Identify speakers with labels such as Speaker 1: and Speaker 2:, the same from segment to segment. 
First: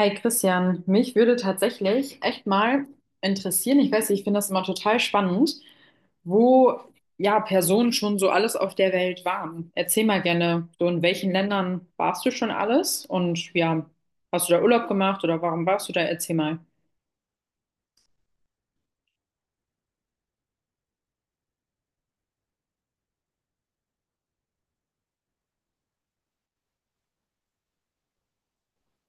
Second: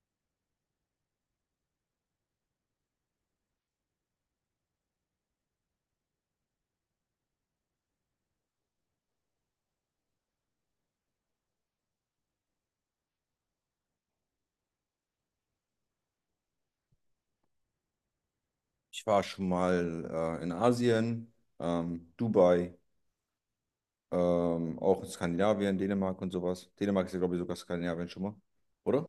Speaker 1: Hi Christian, mich würde tatsächlich echt mal interessieren, ich weiß nicht, ich finde das immer total spannend, wo ja Personen schon so alles auf der Welt waren. Erzähl mal gerne, so in welchen Ländern warst du schon alles und ja, hast du da Urlaub gemacht oder warum warst du da? Erzähl mal.
Speaker 2: Ich war schon mal in Asien, Dubai, auch in Skandinavien, Dänemark und sowas. Dänemark ist ja, glaube ich, sogar Skandinavien schon mal, oder?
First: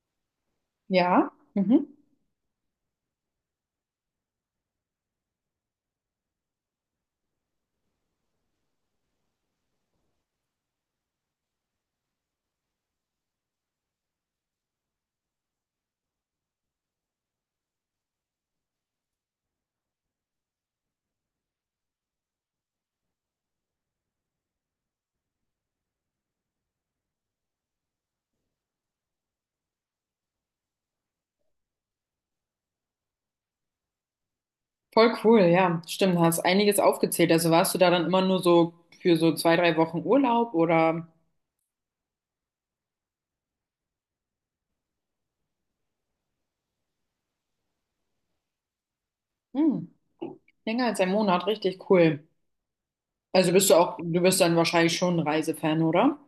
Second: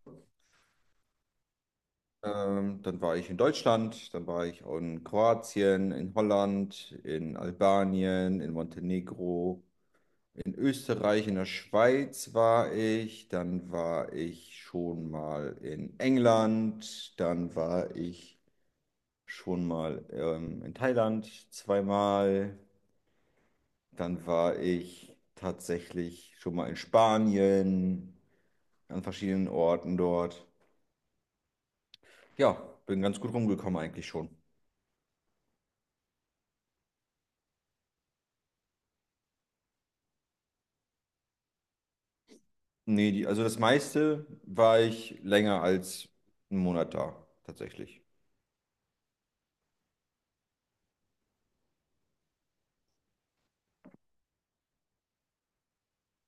Speaker 1: Ja, mhm.
Speaker 2: Dann war ich in Deutschland, dann war ich auch in Kroatien, in Holland, in Albanien, in Montenegro, in Österreich, in der Schweiz war ich, dann war ich schon mal in England, dann war ich schon mal in Thailand zweimal. Dann war ich tatsächlich schon mal in Spanien, an verschiedenen Orten dort. Ja, bin ganz gut rumgekommen eigentlich schon.
Speaker 1: Voll cool, ja, stimmt, hast einiges aufgezählt. Also warst du da dann immer nur so für so zwei, drei Wochen Urlaub oder
Speaker 2: Nee, die, also das meiste war ich länger als einen Monat da, tatsächlich.
Speaker 1: hm, länger als ein Monat, richtig cool. Also bist du auch, du bist dann wahrscheinlich schon ein Reisefan, oder?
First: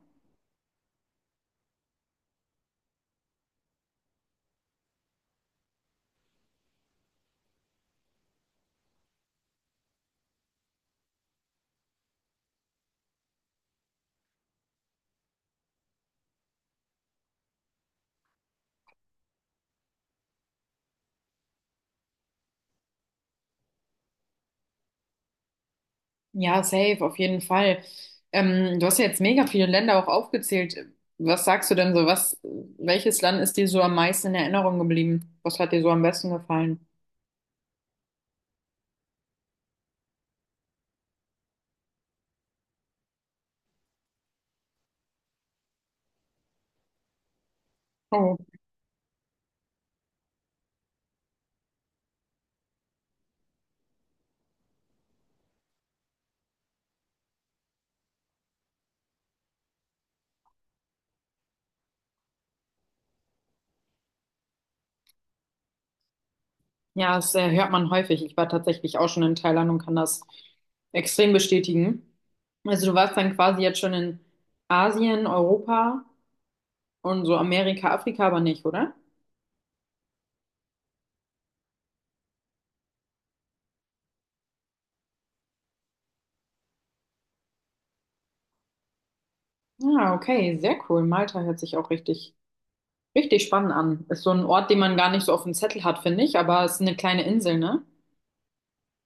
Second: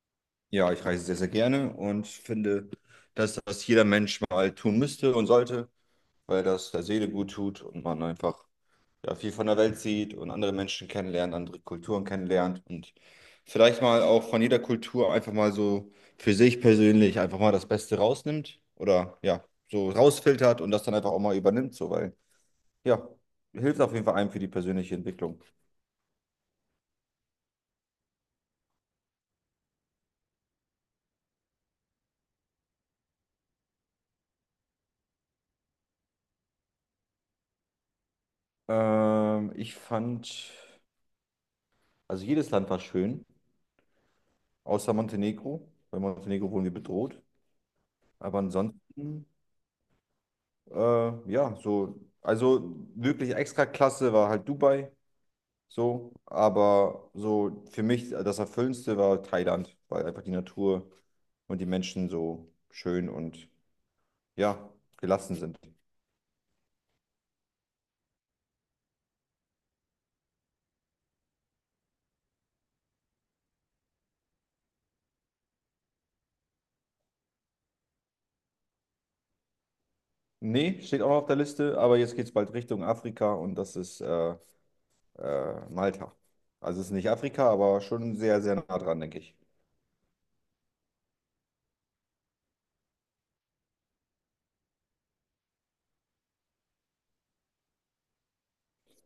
Speaker 2: Ja, ich reise sehr, sehr gerne und finde, dass das jeder Mensch mal tun müsste und sollte, weil das der Seele gut tut und man einfach ja, viel von der Welt sieht und andere Menschen kennenlernt, andere Kulturen kennenlernt und vielleicht mal auch von jeder Kultur einfach mal so für sich persönlich einfach mal das Beste rausnimmt oder ja, so rausfiltert und das dann einfach auch mal übernimmt, so, weil ja, hilft auf jeden Fall einem für die persönliche Entwicklung.
Speaker 1: Ja, safe, auf jeden Fall. Du hast ja jetzt mega viele Länder auch aufgezählt. Was sagst du denn so? Was, welches Land ist dir so am meisten in Erinnerung geblieben? Was hat dir so am besten gefallen?
Speaker 2: Ich fand, also jedes Land war schön, außer Montenegro. Bei Montenegro wurden wir bedroht.
Speaker 1: Oh.
Speaker 2: Aber ansonsten, ja, so, also wirklich extra klasse war halt Dubai. So, aber so für mich das Erfüllendste war Thailand, weil einfach die Natur und die Menschen so schön und ja, gelassen sind.
Speaker 1: Ja, das hört man häufig. Ich war tatsächlich auch schon in Thailand und kann das extrem bestätigen. Also du warst dann quasi jetzt schon in Asien, Europa und so Amerika, Afrika aber nicht, oder?
Speaker 2: Nee, steht auch noch auf der Liste, aber jetzt geht es bald Richtung Afrika und das ist Malta. Also es ist nicht Afrika, aber schon sehr, sehr nah dran, denke ich.
Speaker 1: Ah, okay, sehr cool. Malta hört sich auch richtig spannend an. Ist so ein Ort, den man gar nicht so auf dem Zettel hat, finde ich, aber es ist eine kleine Insel, ne?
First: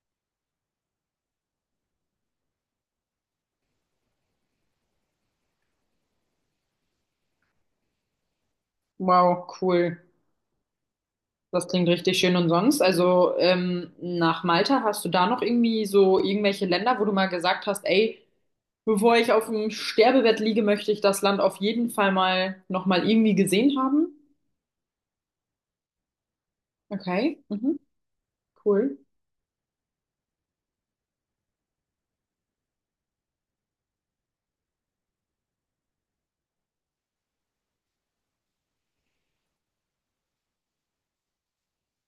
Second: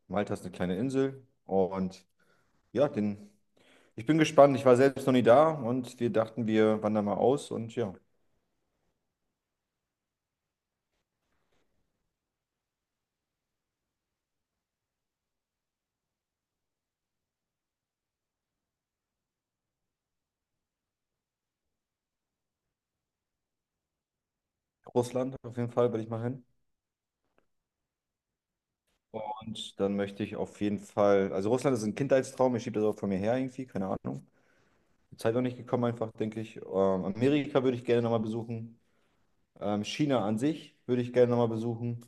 Speaker 2: Malta ist eine kleine Insel und ja, den, ich bin gespannt. Ich war selbst noch nie da und wir dachten, wir wandern mal aus und ja,
Speaker 1: Wow, cool. Das klingt richtig schön. Und sonst, also nach Malta, hast du da noch irgendwie so irgendwelche Länder, wo du mal gesagt hast, ey, bevor ich auf dem Sterbebett liege, möchte ich das Land auf jeden Fall mal nochmal irgendwie gesehen haben?
Speaker 2: Russland auf jeden Fall will ich mal hin.
Speaker 1: Okay, mhm, cool.
Speaker 2: Und dann möchte ich auf jeden Fall, also Russland ist ein Kindheitstraum, ich schiebe das auch von mir her irgendwie, keine Ahnung. Die Zeit noch nicht gekommen einfach, denke ich. Amerika würde ich gerne nochmal besuchen. China an sich würde ich gerne nochmal besuchen.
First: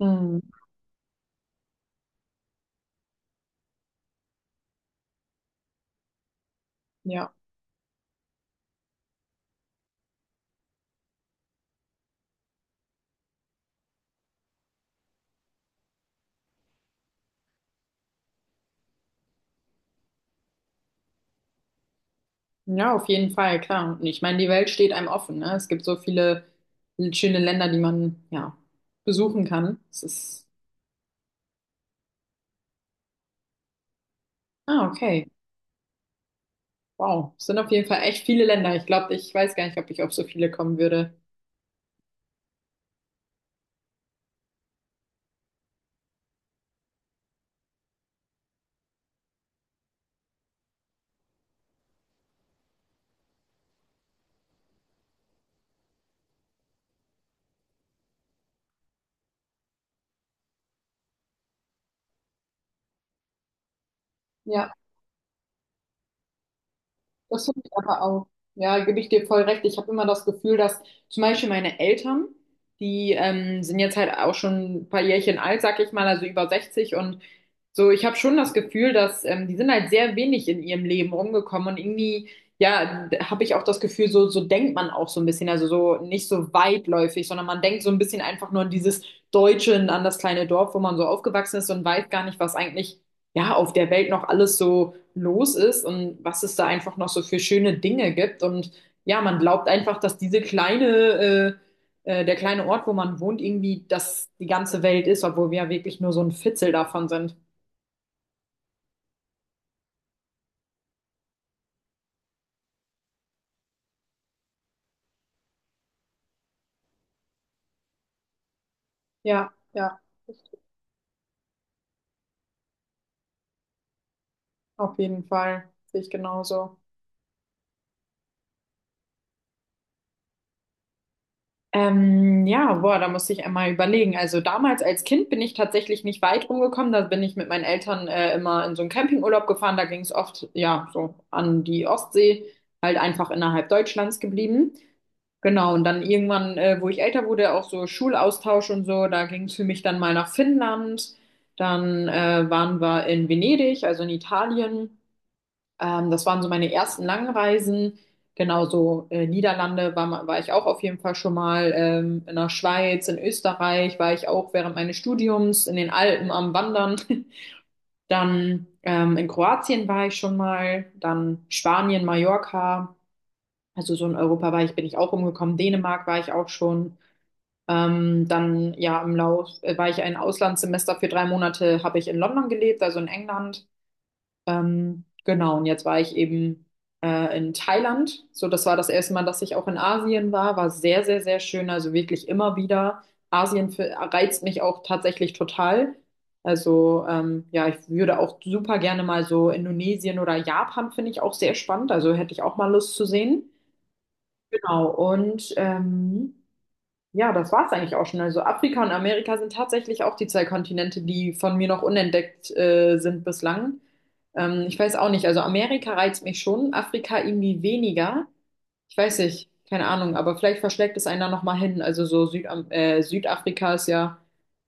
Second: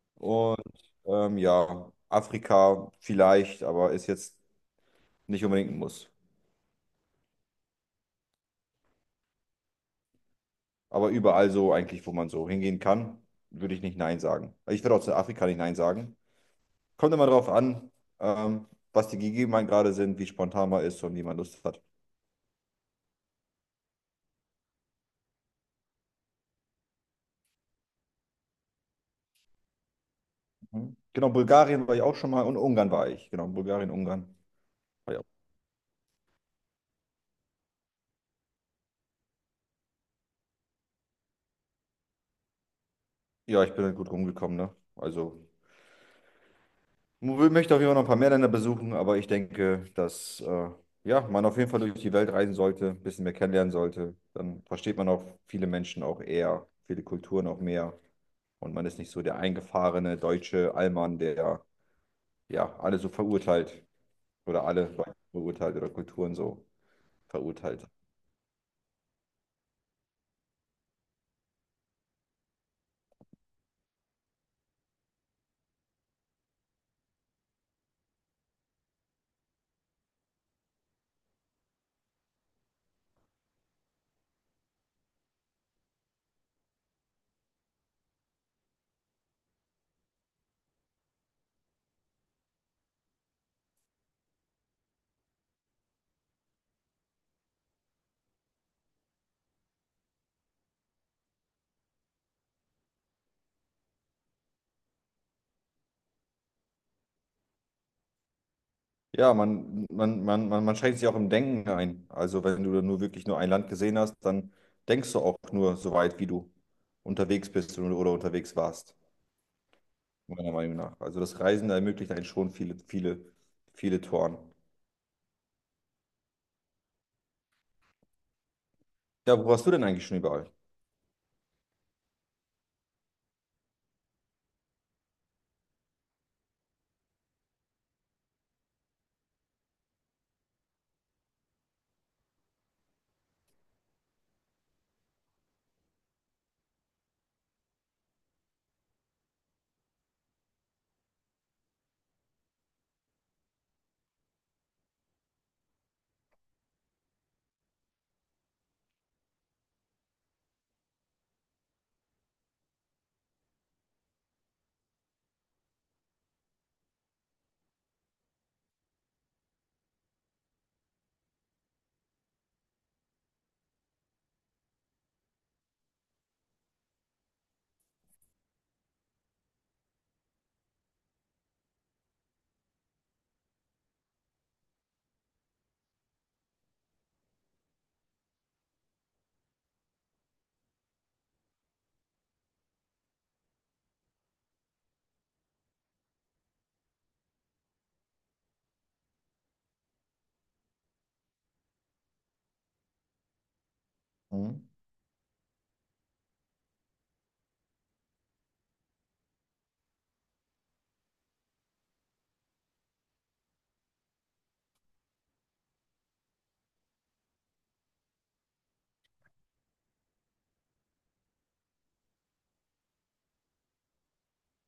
Speaker 1: Hm,
Speaker 2: Und ja, Afrika vielleicht, aber ist jetzt nicht unbedingt ein Muss.
Speaker 1: ja.
Speaker 2: Aber überall so eigentlich, wo man so hingehen kann, würde ich nicht Nein sagen. Also ich würde auch zu Afrika nicht Nein sagen. Kommt immer drauf an, ähm, was die Gegebenheiten gerade sind, wie spontan man ist und wie man Lust hat.
Speaker 1: Ja, auf jeden Fall, klar. Und ich meine, die Welt steht einem offen, ne? Es gibt so viele schöne Länder, die man, ja, besuchen kann. Es ist,
Speaker 2: Hm? Genau, Bulgarien war ich auch schon mal und Ungarn war ich. Genau, Bulgarien, Ungarn.
Speaker 1: ah,
Speaker 2: War ich auch.
Speaker 1: okay. Wow. Es sind auf jeden Fall echt viele Länder. Ich glaube, ich weiß gar nicht, ob ich auf so viele kommen würde.
Speaker 2: Ja, ich bin halt gut rumgekommen, ne? Also, möchte auf jeden Fall noch ein paar mehr Länder besuchen, aber ich denke, dass ja, man auf jeden Fall durch die Welt reisen sollte, ein bisschen mehr kennenlernen sollte. Dann versteht man auch viele Menschen auch eher, viele Kulturen auch mehr. Und man ist nicht so der eingefahrene deutsche Allmann, der ja alle so verurteilt oder
Speaker 1: Ja.
Speaker 2: alle Leute verurteilt oder Kulturen so
Speaker 1: Das finde ich
Speaker 2: verurteilt.
Speaker 1: aber auch. Ja, gebe ich dir voll recht. Ich habe immer das Gefühl, dass zum Beispiel meine Eltern, die sind jetzt halt auch schon ein paar Jährchen alt, sag ich mal, also über 60 und so, ich habe schon das Gefühl, dass die sind halt sehr wenig in ihrem Leben rumgekommen und irgendwie, ja, habe ich auch das Gefühl, so, so denkt man auch so ein bisschen, also so nicht so weitläufig, sondern man denkt so ein bisschen einfach nur an dieses Deutsche, an das kleine Dorf, wo man so aufgewachsen ist und weiß gar nicht, was eigentlich, ja, auf der Welt noch alles so los ist und was es da einfach noch so für schöne Dinge gibt. Und ja, man glaubt einfach, dass diese kleine, der kleine Ort, wo man wohnt, irgendwie das die ganze Welt ist, obwohl wir ja wirklich nur so ein Fitzel davon sind.
Speaker 2: Ja, man schränkt sich auch im Denken ein. Also wenn du nur wirklich nur ein Land gesehen hast, dann denkst du auch nur so weit, wie du unterwegs bist oder unterwegs warst,
Speaker 1: Ja,
Speaker 2: meiner Meinung nach. Also das Reisen ermöglicht einen schon viele, viele, viele Toren.
Speaker 1: auf jeden Fall. Sehe ich genauso.
Speaker 2: Ja, wo warst du denn eigentlich schon überall?
Speaker 1: Ja, boah, da muss ich einmal überlegen. Also damals als Kind bin ich tatsächlich nicht weit rumgekommen. Da bin ich mit meinen Eltern immer in so einen Campingurlaub gefahren. Da ging es oft, ja, so an die Ostsee, halt einfach innerhalb Deutschlands geblieben. Genau, und dann irgendwann, wo ich älter wurde, auch so Schulaustausch und so, da ging es für mich dann mal nach Finnland. Dann waren wir in Venedig, also in Italien. Das waren so meine ersten Langreisen. Genauso Niederlande war, war ich auch auf jeden Fall schon mal. In der Schweiz, in Österreich war ich auch während meines Studiums, in den Alpen am Wandern. Dann in Kroatien war ich schon mal. Dann Spanien, Mallorca. Also so in Europa war ich, bin ich auch rumgekommen. Dänemark war ich auch schon. Dann ja im Lauf war ich ein Auslandssemester für drei Monate, habe ich in London gelebt, also in England. Genau, und jetzt war ich eben in Thailand. So, das war das erste Mal, dass ich auch in Asien war. War sehr, sehr, sehr schön. Also wirklich immer wieder. Asien für, reizt mich auch tatsächlich total. Also ja, ich würde auch super gerne mal so Indonesien oder Japan finde ich auch sehr spannend. Also hätte ich auch mal Lust zu sehen.
Speaker 2: Mhm.
Speaker 1: Genau, und ja, das war's eigentlich auch schon. Also Afrika und Amerika sind tatsächlich auch die zwei Kontinente, die von mir noch unentdeckt sind bislang. Ich weiß auch nicht. Also Amerika reizt mich schon, Afrika irgendwie weniger. Ich weiß nicht, keine Ahnung, aber vielleicht verschlägt es einer nochmal hin. Also so Südam Südafrika ist ja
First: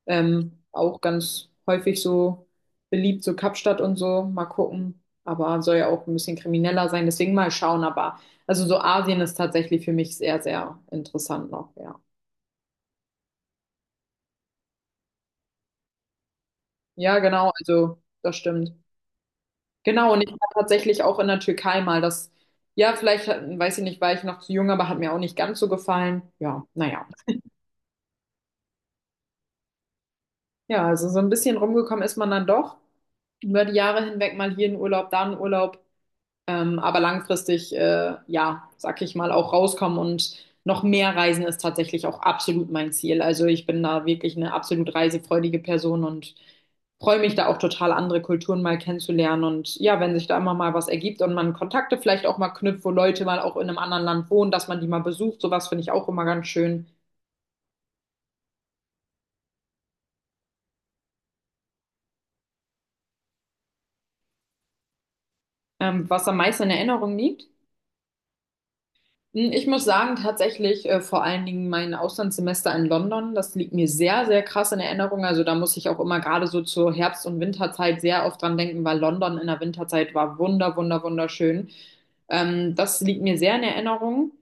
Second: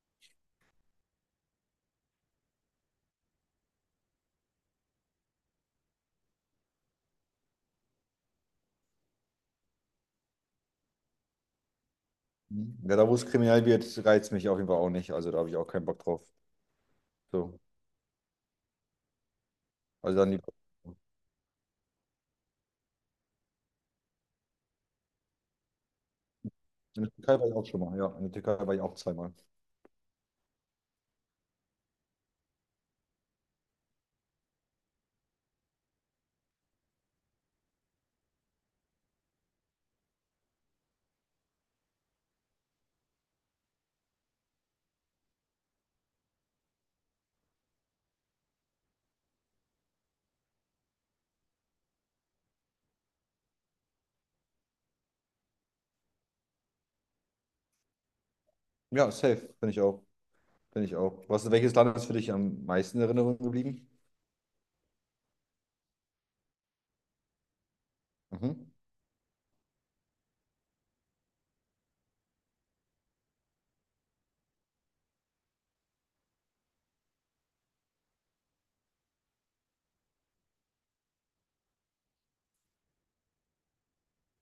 Speaker 1: auch ganz häufig so beliebt, so Kapstadt und so. Mal gucken. Aber soll ja auch ein bisschen krimineller sein, deswegen mal schauen. Aber also so Asien ist tatsächlich für mich sehr, sehr interessant noch, ja.
Speaker 2: Mhm. Ja, da wo es kriminell wird, reizt mich auf jeden Fall auch nicht. Also da habe ich auch keinen Bock drauf.
Speaker 1: Ja, genau,
Speaker 2: So.
Speaker 1: also das stimmt. Genau,
Speaker 2: Also
Speaker 1: und ich
Speaker 2: dann
Speaker 1: war
Speaker 2: lieber.
Speaker 1: tatsächlich auch in der Türkei mal das, ja, vielleicht, weiß ich nicht, war ich noch zu jung, aber hat mir auch nicht ganz so gefallen. Ja,
Speaker 2: In
Speaker 1: naja.
Speaker 2: der Türkei war ich auch schon mal. Ja, in der Türkei war ich auch zweimal.
Speaker 1: Ja, also so ein bisschen rumgekommen ist man dann doch. Über die Jahre hinweg mal hier in Urlaub, da in Urlaub. Aber langfristig, ja, sag ich mal, auch rauskommen und noch mehr reisen ist tatsächlich auch absolut mein Ziel. Also ich bin da wirklich eine absolut reisefreudige Person und freue mich da auch total, andere Kulturen mal kennenzulernen. Und ja, wenn sich da immer mal was ergibt und man Kontakte vielleicht auch mal knüpft, wo Leute mal auch in einem anderen Land wohnen, dass man die mal besucht, sowas finde ich auch immer ganz schön.
Speaker 2: Ja, safe, finde ich auch. Finde ich auch. Was, welches Land ist für dich am meisten in Erinnerung geblieben?
Speaker 1: Was am meisten in Erinnerung liegt?
Speaker 2: Mhm.
Speaker 1: Hm, ich muss sagen, tatsächlich vor allen Dingen mein Auslandssemester in London, das liegt mir sehr, sehr krass in Erinnerung. Also da muss ich auch immer gerade so zur Herbst- und Winterzeit sehr oft dran denken, weil London in der Winterzeit war wunderschön. Das liegt mir sehr in Erinnerung.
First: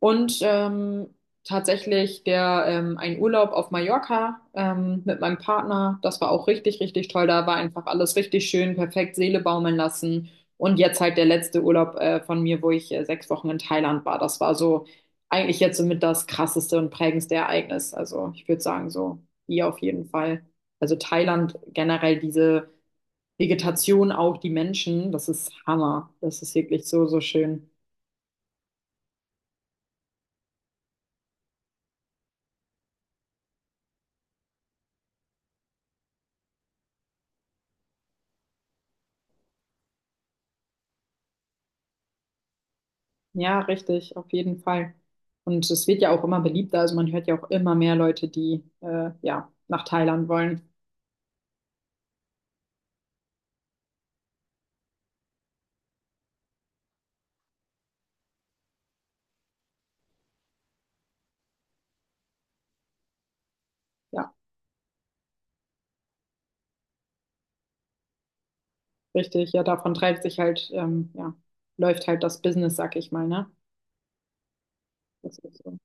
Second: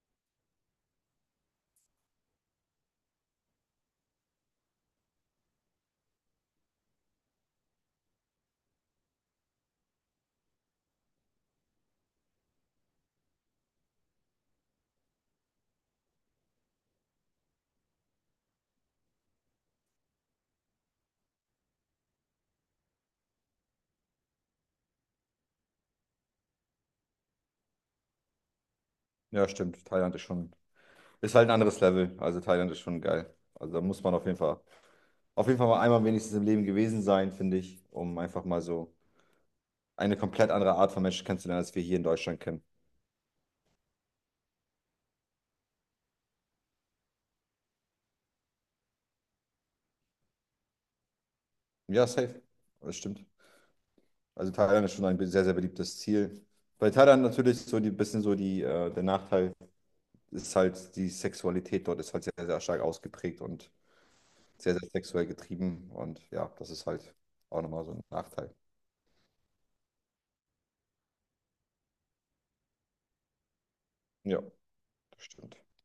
Speaker 1: Und tatsächlich der ein Urlaub auf Mallorca mit meinem Partner, das war auch richtig, richtig toll. Da war einfach alles richtig schön, perfekt Seele baumeln lassen. Und jetzt halt der letzte Urlaub von mir, wo ich sechs Wochen in Thailand war. Das war so eigentlich jetzt somit das krasseste und prägendste Ereignis. Also ich würde sagen, so hier auf jeden Fall. Also Thailand generell diese Vegetation, auch die Menschen, das ist Hammer. Das ist wirklich so, so schön.
Speaker 2: Ja, stimmt. Thailand ist schon, ist halt ein anderes Level. Also Thailand ist schon geil. Also da muss man auf jeden Fall mal einmal wenigstens im Leben gewesen sein, finde ich, um einfach mal so eine komplett andere Art von Menschen kennenzulernen, als wir hier in Deutschland kennen.
Speaker 1: Ja, richtig, auf jeden Fall. Und es wird ja auch immer beliebter. Also man hört ja auch immer mehr Leute, die ja nach Thailand wollen.
Speaker 2: Ja, safe. Das stimmt. Also Thailand ist schon ein sehr, sehr beliebtes Ziel. Bei Thailand natürlich so die bisschen so die, der Nachteil ist halt, die Sexualität dort ist halt sehr, sehr stark ausgeprägt und
Speaker 1: Ja,
Speaker 2: sehr, sehr sexuell getrieben. Und ja, das ist halt auch nochmal so ein Nachteil.
Speaker 1: richtig. Ja, davon treibt sich halt, ja, läuft halt das Business, sag ich mal, ne?
Speaker 2: Ja, das
Speaker 1: Das ist
Speaker 2: stimmt.
Speaker 1: so.